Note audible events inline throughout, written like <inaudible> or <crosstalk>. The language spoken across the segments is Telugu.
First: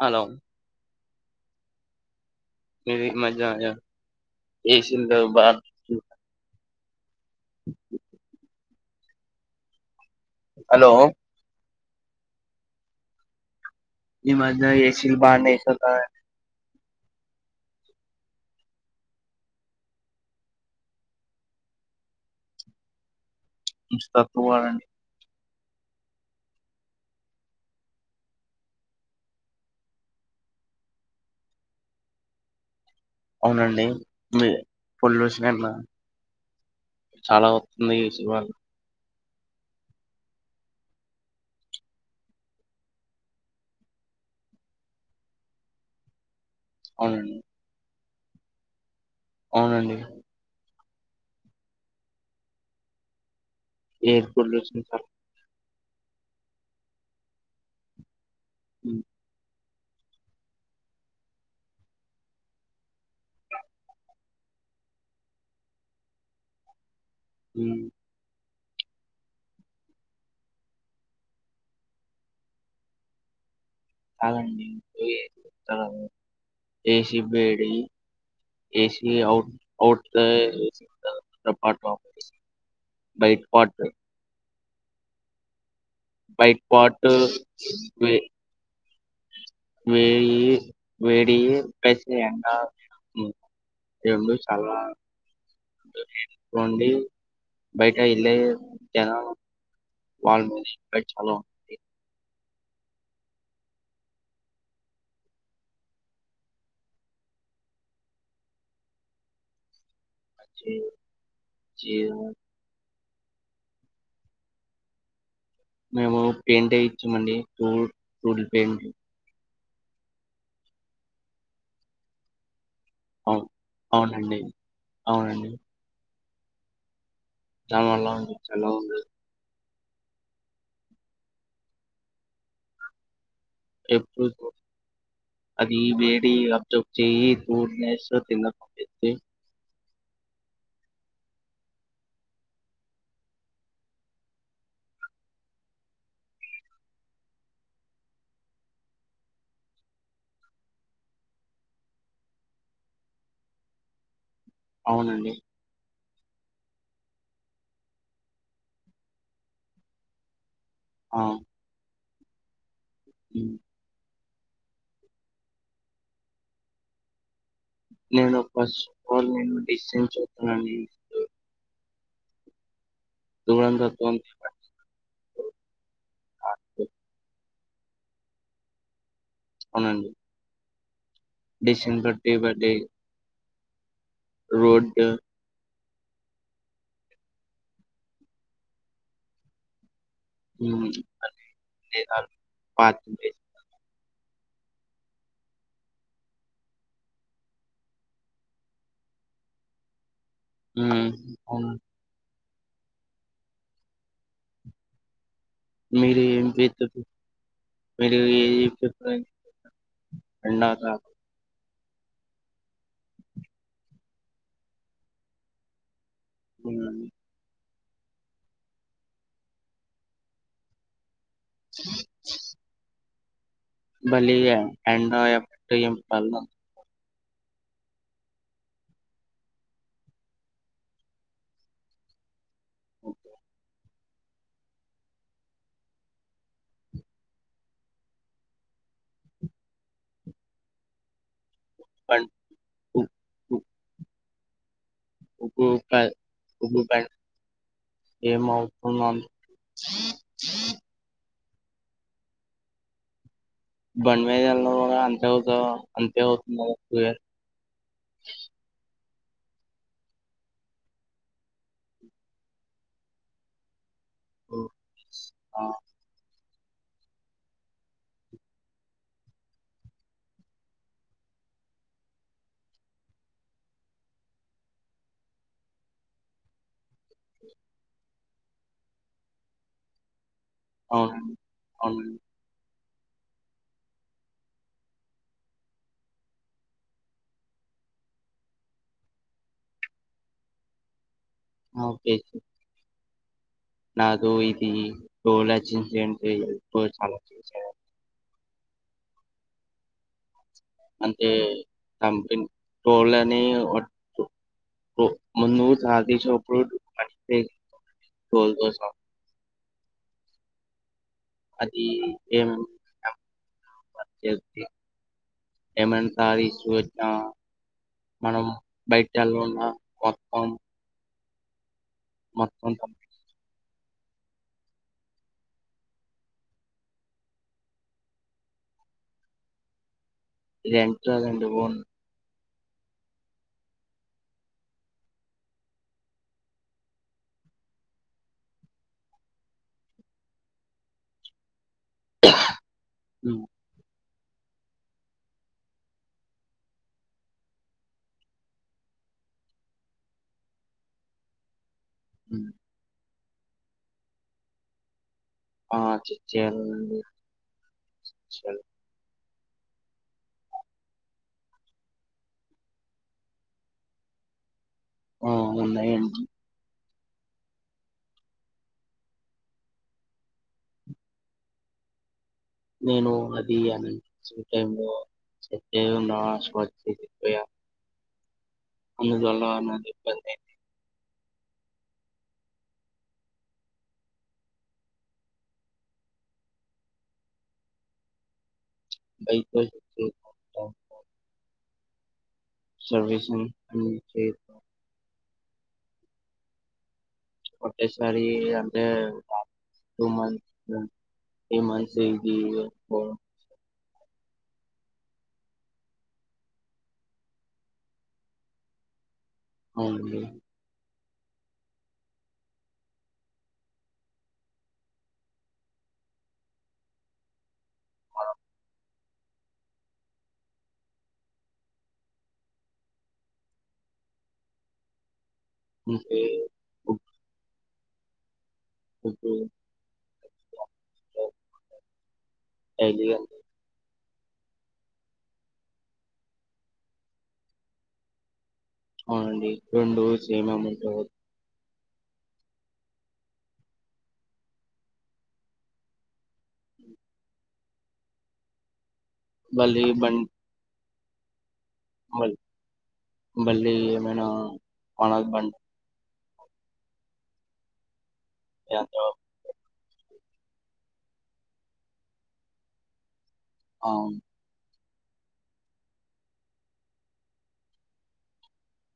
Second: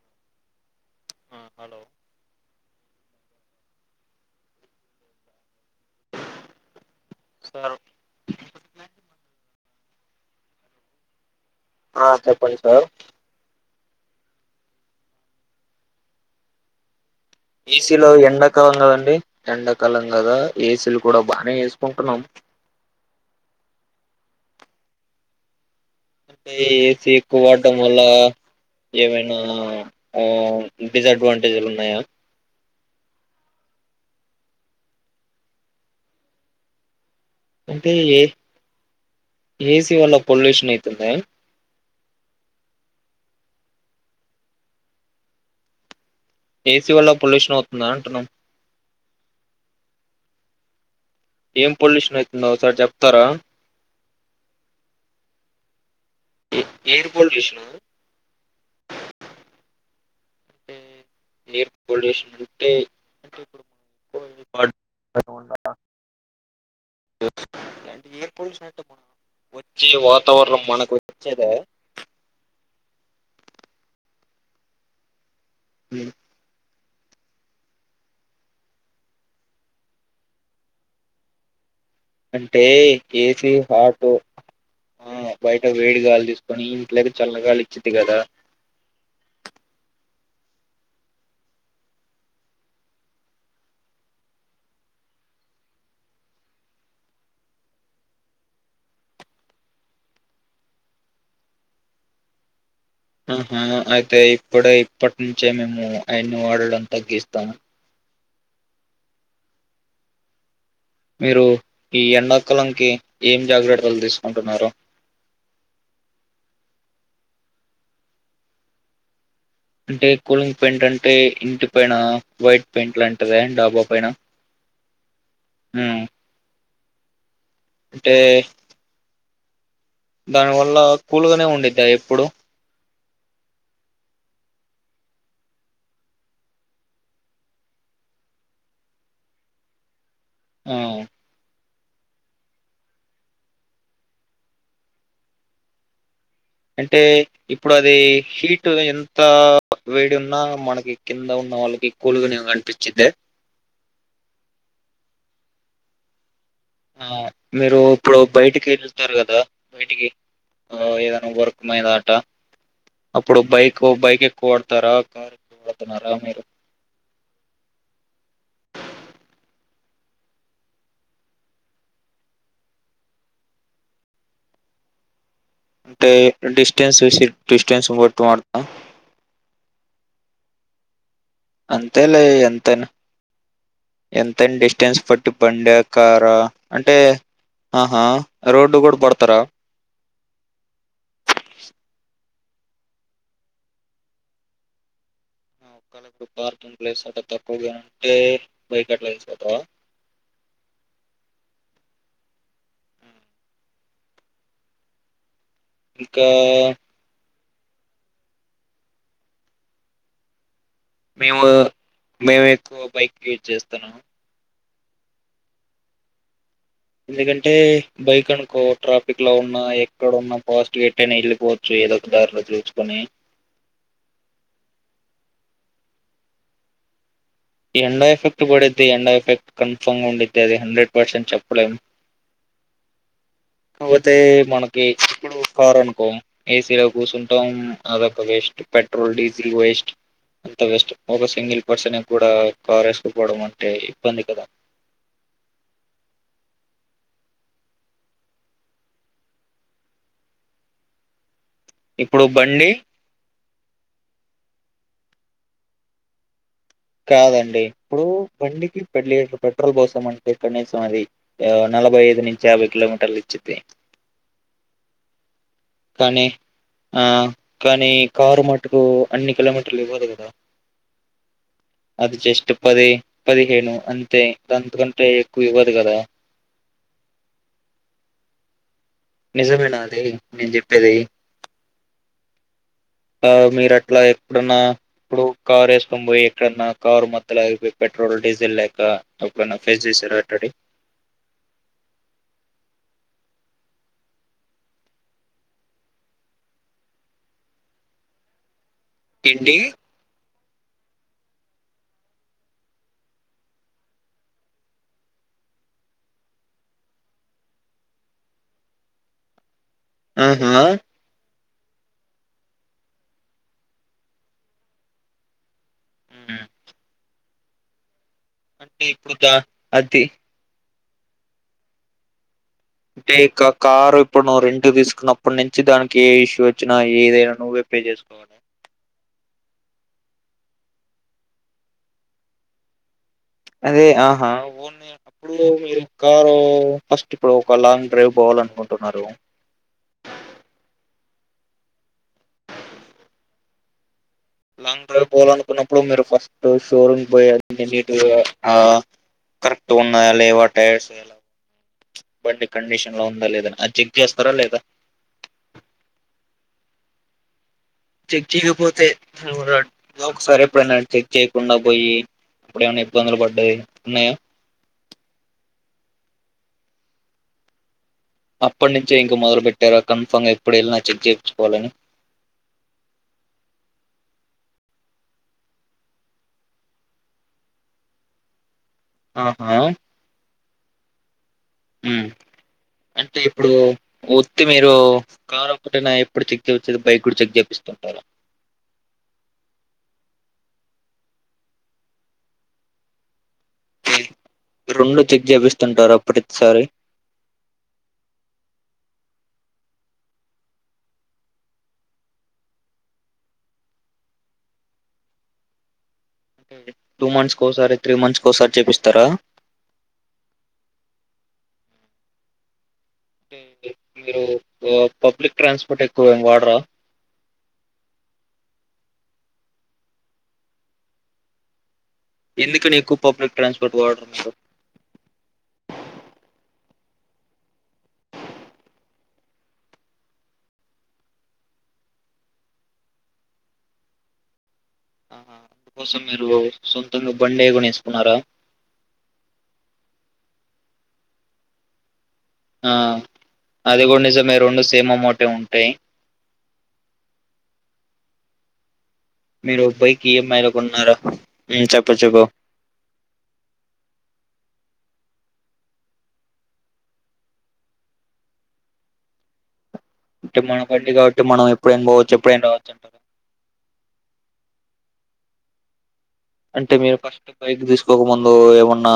హలో ఆ హలో నువ్విమై జాజా ఏసింద్రా బాన్ సారు హలో ఆ చెప్పండి సార్ ఈ మధ్య ఏసి బానే ఇస్తుందాయే ఏసీలో ఎండాకాలం కదండి ఎండాకాలం కదా ఏసీలు కూడా బానే ఏస్కుంటున్నాం కొంచం తక్కు వాడండి ఏ ఏసీ ఎక్కు వాడ్డం వల్ల ఏవైనా ఆ డిసడ్వాంటేజ్లు ఉన్నయా అవునండి మీ పొల్యూషన్ ఎన్న చాలా అంటే వస్తుంది ఏ ఏసీ వళ్ళ ఏసీ వల్ల పొల్యూషన్ అయితుందా ఏసీ వల్ల అవునండి పొల్యూషన్ అవుతుందా అంటునం అవునండి ఏం పొల్యూషన్ అయితుందో ఒకసార్ చెప్తారా ఎయిర్ పొల్యూషన్ <inaudible> ఎయిర్ పొల్యూషనా మ్ ఎయిర్ పొల్యూషన్ అంటే వాడకుండా ఉండాలా ఎయిర్ పొల్యూషన్ అం వచ్చి వాతావరణం మనకొచ్చేదే ఆ ఏ నా ఏసి వేడి ఏసీ అవుట్ అవుట్ కంపర్ట్ అంటే ఏసీ ఆటో ఆ బయట వేడిగాలి బయట తీసుకొని పార్ట్ ఇంట్లోకి చల్లనగాలి ఇచ్చిది కదా వేయి వేడియి ఏసీ అంట ఏన్డ్లు చాలా కోండి బయట ఇళ జనా వాలా మైన చాలా ఉన్నటుంది ఆహా అయితే ఇప్పుడే ఇప్పటి నుంచే మేము అయన్ని వాడడం తగ్గిస్తాము చే- మీరు ఈ చే- ఎండాకలంకి ఏం జాగ్రత్తలు తీసుకుంటున్నారు మేము పెయింటే ఇచ్చామండి కూల్ కూల్ పెయింట్ అంటే కూలింగ్ పెయింట్ అంటే ఇంటి పైన వై పెయింట్ లాంటిదే అవును డాబా పైన అవునండి అవునండి హ్మ్ యమ్మెల్ ఎలా ఉంది దాని వల్ల కూలుగానే ఉండిద్దా ఎప్పుడు ఎప్పుడు కూల్ అది ఈ వేడి అబ్జ చేయి తూ న తిన ఆ అంటే ఇప్పుడు అది హీట్ ఎంత వేడి ఉన్నా మనకి కింద ఉ నళకిక్ కోలుగా నే కనిపించిద్ద అవునండి ఆ మీరు ఇప్పుడు బయటికి వెళ్తారు కదా బయటికి ఆ ఏదైనా వర్క్ మీదా ఆట అప్పుడు ఉమ్. బైక్ బైక్ ఎక్కువ పడతారా కార్ ఎక్కువ పడుతున్నారా మీరు నేను ఫస్ట్ ఆఫ్ ఆల్ నేను డిసిజన్ చూతానని ఇస్తూ దుంతో తంత అంటే డిస్టెన్స్ వసి డిస్టెన్స్ బట్టు వాడతాం అవునండి డిస్టెన్స్ అంతేలే బట్టి బట్టి ఎంతనా ఎంత డిస్టెన్స్ రోడ్ పట్టి బండ కారా అంటే ఆహా రోడ్డు కూడా పడతారా మ్మ్ <unintelligible> ఒళప్పుడు పార్కింగ్ ప్లేస్ అట తక్కువగా అంటే బైక్ అట్లా వేస్తాదా ఉమ్ మీరు ఇంకా ఏం మీరు ఏ ఎండక మేము మేము ఎక్కువ బైక్ యూజ్ చేస్తున్నాము హ్మ్. ఎందుకంటే బైక్ అనుకో ట్రాఫిక్ లో ఉన్నా ఎక్కడ ఉన్నా పాజివ్ ఎట్నా ఇల్లు వచ్చు ఏదో ఒక దారిలో చూసుకొని భలి ఎ ప ఎండో ఎఫెక్ట్ పడిది ఎండో ఎఫెక్ట్ కన్ఫర్మ్ ఉండిది అది హండ్రెడ్ పర్సెంట్ చెప్పలే ఓకే కాకపోతే మనకి ఇప్పుడు కార్ అనుకో ఏసీలో కూర్చుంటాం అదొక వేస్ట్ పెట్రోల్ డీజిల్ వేస్ట్ అంత వేస్ట్ ఒక్క సింగిల్ పర్సన్ కూడా కారేసుకపోవడం అంటే ఇబ్బంది కదా ఉప్పు ఉప్పు ప ఏమవుతున్నా ఇప్పుడు బండి బంమద ఎ అంతేవుతు అంతే కదా! కాదండి ఇప్పుడు బండికి పెడ్ లీటర్ పెట్రోల్ పోసాం అంటే కనీసం అది నలభై ఐదు నుంచి యాభై కిలోమీటర్లు ఇచ్చిది. ఆ కానీ ఆ కానీ కారు మట్టుకు అన్ని కిలోమీటర్లు ఇవ్వదు గదా అది జస్ట్ పది పదిహేను అంతే అంతకంటే ఎక్కువ ఇవ్వదు గదా నిజమేనాది అవునండి అవునండి ఆ మీరు అట్లా ఎప్పుడన్నా ఇప్పుడు కార్ వేసుకొని పోయి ఎక్కడన్నా కారు మధ్యలో అగిపోయి పెట్రోల్ డీజిల్ లేక ఎప్పుడైనా ఫేస్ చేశారా అట్టడి. ఓకే నాతో ఇది టోల్జెన్సిడెట్ చాలా చేసారు ఏంటి అంటే కంపెనీ తోలని మున్ను షాది షాప్ లో మ్ బోల్దోస ఆహా అదీ ఏం టం చె ఎమంటా ఉమ్. సాధించి వచ్చా మనం అంటే బైట్ ఇప్పుడు డల్ దా గున్న అది మొత్తం మొత్తం టెకప్ కారు ఇప్పుడు నువ్వు రెంటు కు తీసుకున్నప్పటి నుంచి దానికీ ఏ ఇష్యూ వచ్చినా ఏదైనా నువ్వే పే చేసుకోవాలి. లెంట లెంటు బూన్ అదే ఆహా ఓన్ అప్పుడు మీరు కారూ ఫస్ట్ ఇప్పుడు ఒక లాంగ్ డ్రైవ్ బోవా కూడ అనుకుంటున్నారు. ఉమ్ లాంగ్ డ్రైవ్ పోవాలనుకున్నప్పుడు మీరు ఫస్టూ షోరూమ్ పోయచ్చి <unintelligible> ఆ కరెక్ట్ ఉన్నాయా లేవా టైర్సు అలా బండి కండిషన్ లో ఉందా లేదా అది చెక్ చేస్తారా లేదా? ఆ చెక్ చేయాలండీ. చెక్ చేయకపోతే ఎవరడ్ ఒకసారి ఎప్పుడైనా చెక్ చెయకుండా బోయి ఇప్పుడు ఏమన్న ఇబ్బందులు పడ్డయీ ఉన్నయా. ఆ ఉన్నాయి అన్ అప్పటినుంచే ఇంకా మొదలు పెట్టారా కన్ఫామ్ గా ఎప్పుడు ఎళ్ళినా చెక్ చేపిచ్చుకోవాలని నేను అదీ అన్ చ్ టైం లో సతే నా స్కజ్ చేయా అందువల్ల ఆహా నాక్ ఇబ్బంది అయ్యింది ఉమ్ అంటే ఇప్పుడూ ఒత్తి మీరు కారు ఒక్కటేనా ఎప్పుడు చెక్ చేపిచ్చేది. బైక్ కూడా చెక్ చేపిస్ బైక్ పైక్ వచ్చే పో సర్వీసింగ్ అన్ని చై చేయ- రెండు చెక్ చేపిస్తుంటార అప్పటి చ్చారీ ఒకటేసరి అంటే టూ మంత్స్ మ్ త్రీ మంత్స్ ఈమ్ ఈ ఇయ్యకపోవడం టూ మంత్స్ కోసారి త్రీ మంత్స్ కోసారి చేపిస్తారా? అవును బ్రో ఉ మీరూ పబ్లిక్ ట్రాన్స్పోర్ట్ ఎక్కువ గా వాడరా? ఎందుకనీ ఎక్కువగా పబ్లిక్ ట్రాన్స్పోర్ట్ వాడరు మీరు అంతే వొద్దు ఏ జిల్లా ఆహా అందుకోసం మీరు సొంతంగా బండే కొనేసుకున్నారా అవునండి రెండు సేమామోటే ఆ అది గూడా నిజమే రెండు సేమామోటే ఉంటయ్ ఉ మీరు బైక్ ఎమ్మాయ్ లో కొన్నారా ఉమ్ చెప్పు చెప్పు మల్ మల్లీ ఏమైనా మన బన్ ఎంతోప్ అంటే మన బండి కాబట్టి మనం ఎప్పుడైనా పోవచ్చు ఎప్పుడైనా రావచ్చు అంటారా? అవును అంటే మీరు ఫస్ట్ బైక్ తీసుకోక ముందూ ఏమన్నా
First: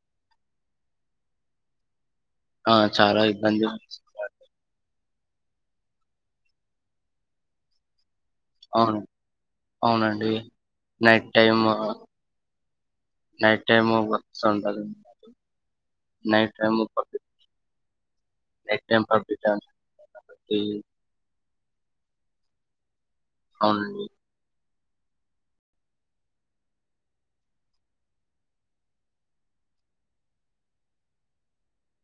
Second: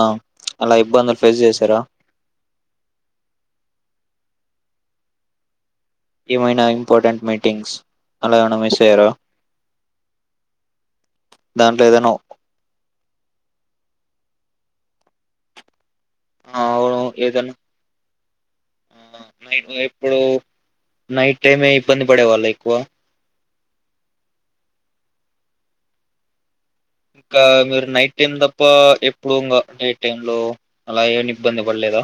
అలా ఇబ్బందులు ఫేస్ చేసారా ఆ చాలా ఇబ్బందీ ఏమైనా ఇంపార్టెంట్ మీటింగ్స్ అలా ఏమైనా మిస్ అవును అయ్యారా అవునండి నైట్ టైమ్ దాంట్లో ఏదైనా నైట్ టైమ్ వ ఉ నైట్ ఆ, టై అవును ఏదన్నా నై ఇప్పుడు కాబట్టి నైట్ అేమే ఇబ్బంది పడే వాళ్ళ ఎక్కువ అవునండి ఇంకా మీరు నైట్ టైం తప్ప ఎప్పుడు ఇంకా డే టైమ్ లో అలా ఏమి ఇబ్బంది పడలేదా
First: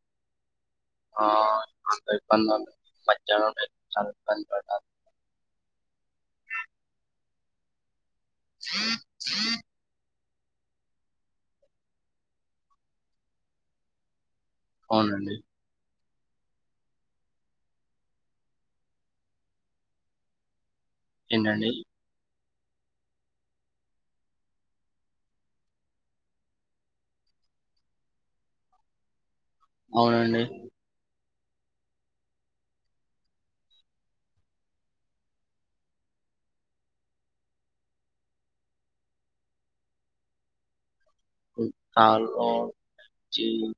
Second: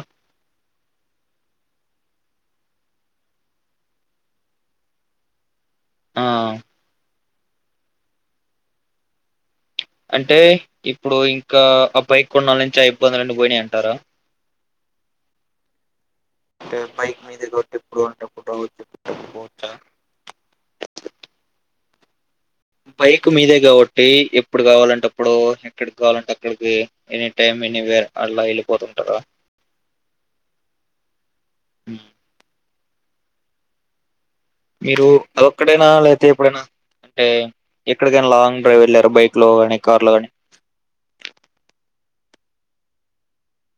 ఆ మ చ <unintelligible> ఆ స స అంటే ఇప్పుడు ఇంకా బైకు కొండున్నల నుంచి బ్బదులు అన్ని పోయినాయి అంటారా అవునండి అంటే బైక్ మీదటి ఎప్పుడు ఉంటప్పుడు వచ్చిచ్చా ఏంటండీ బైక్ మీదే కాబట్టి ఎప్పుడు కావాలంటేప్పుడు ఎక్కడికి కావాలంటే అక్కడికి ఎనీ టైమ్ ఎనివేర్ అళ్ళ వెళ్ళిపోతుంటారా అవునండి హ్మ్మ్ మీరు అద ఒక్కడైనా లేకపోతే ఎప్పుడైనా అంటే ఎక్కడికైనా లాంగ్ డ్రైవ్ వెళ్ళారు బైక్ లో ని కార్ లో గాని ఉ తాల జీ <unintelligible>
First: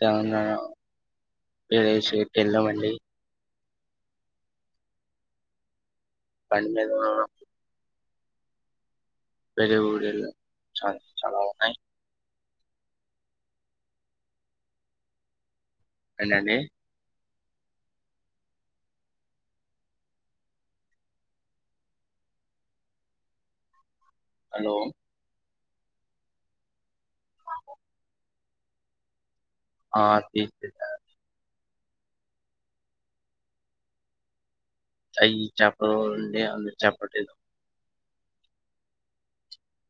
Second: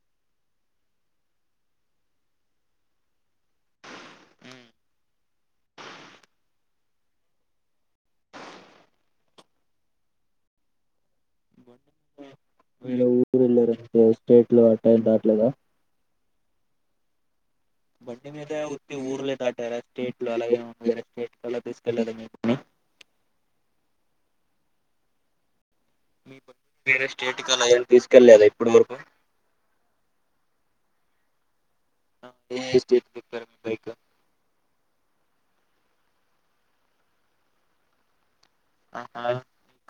తెలంగాణ పరసికి వెళ్ళామండి బండిమీద వేరే ఊరు వెళ్ళాం చాలా చాలా ఉన్నాయి వేరే ఊరు వెళ్ళార అే స్టేట్ లో అట్ట దావట్లేదా ఏంటండీ బండి మీద వట్టి ఊర్లే దాటారా స్టేట్ లో అలాగే స్టేట్ కలా తీసుకెళ్ళదాని హలో వేరే స్టేట్ కలాని తీసుకెళ్లే కదా ఇప్పుడు మరకు ఆ తీ ఆ ఏస్ అతుప్పార మీ బైకా అయి చపడుడి అ చపలేదు ఆహా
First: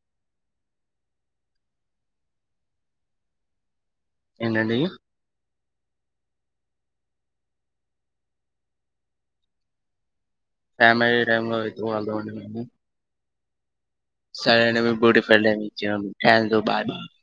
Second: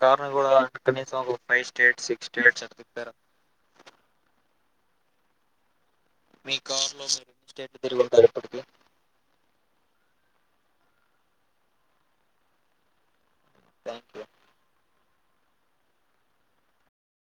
కార్న్ గూడా కనీసం ఫైవ్ స్టేట్స్ సిక్స్ స్టేట్స్ అంటు తిప్పారా ఎండేండి మీ కారులో మీరు స్టేట్ దిరుగుంటారు ఇప్పటికి ఫ్యామిలీ టైమ్ లో విత్ వాళ్ళ దోండింది. థ్యాంక్ యూ పెళ్ళై ఇచ్చినమ్ క్యాలదు బాయ్ బా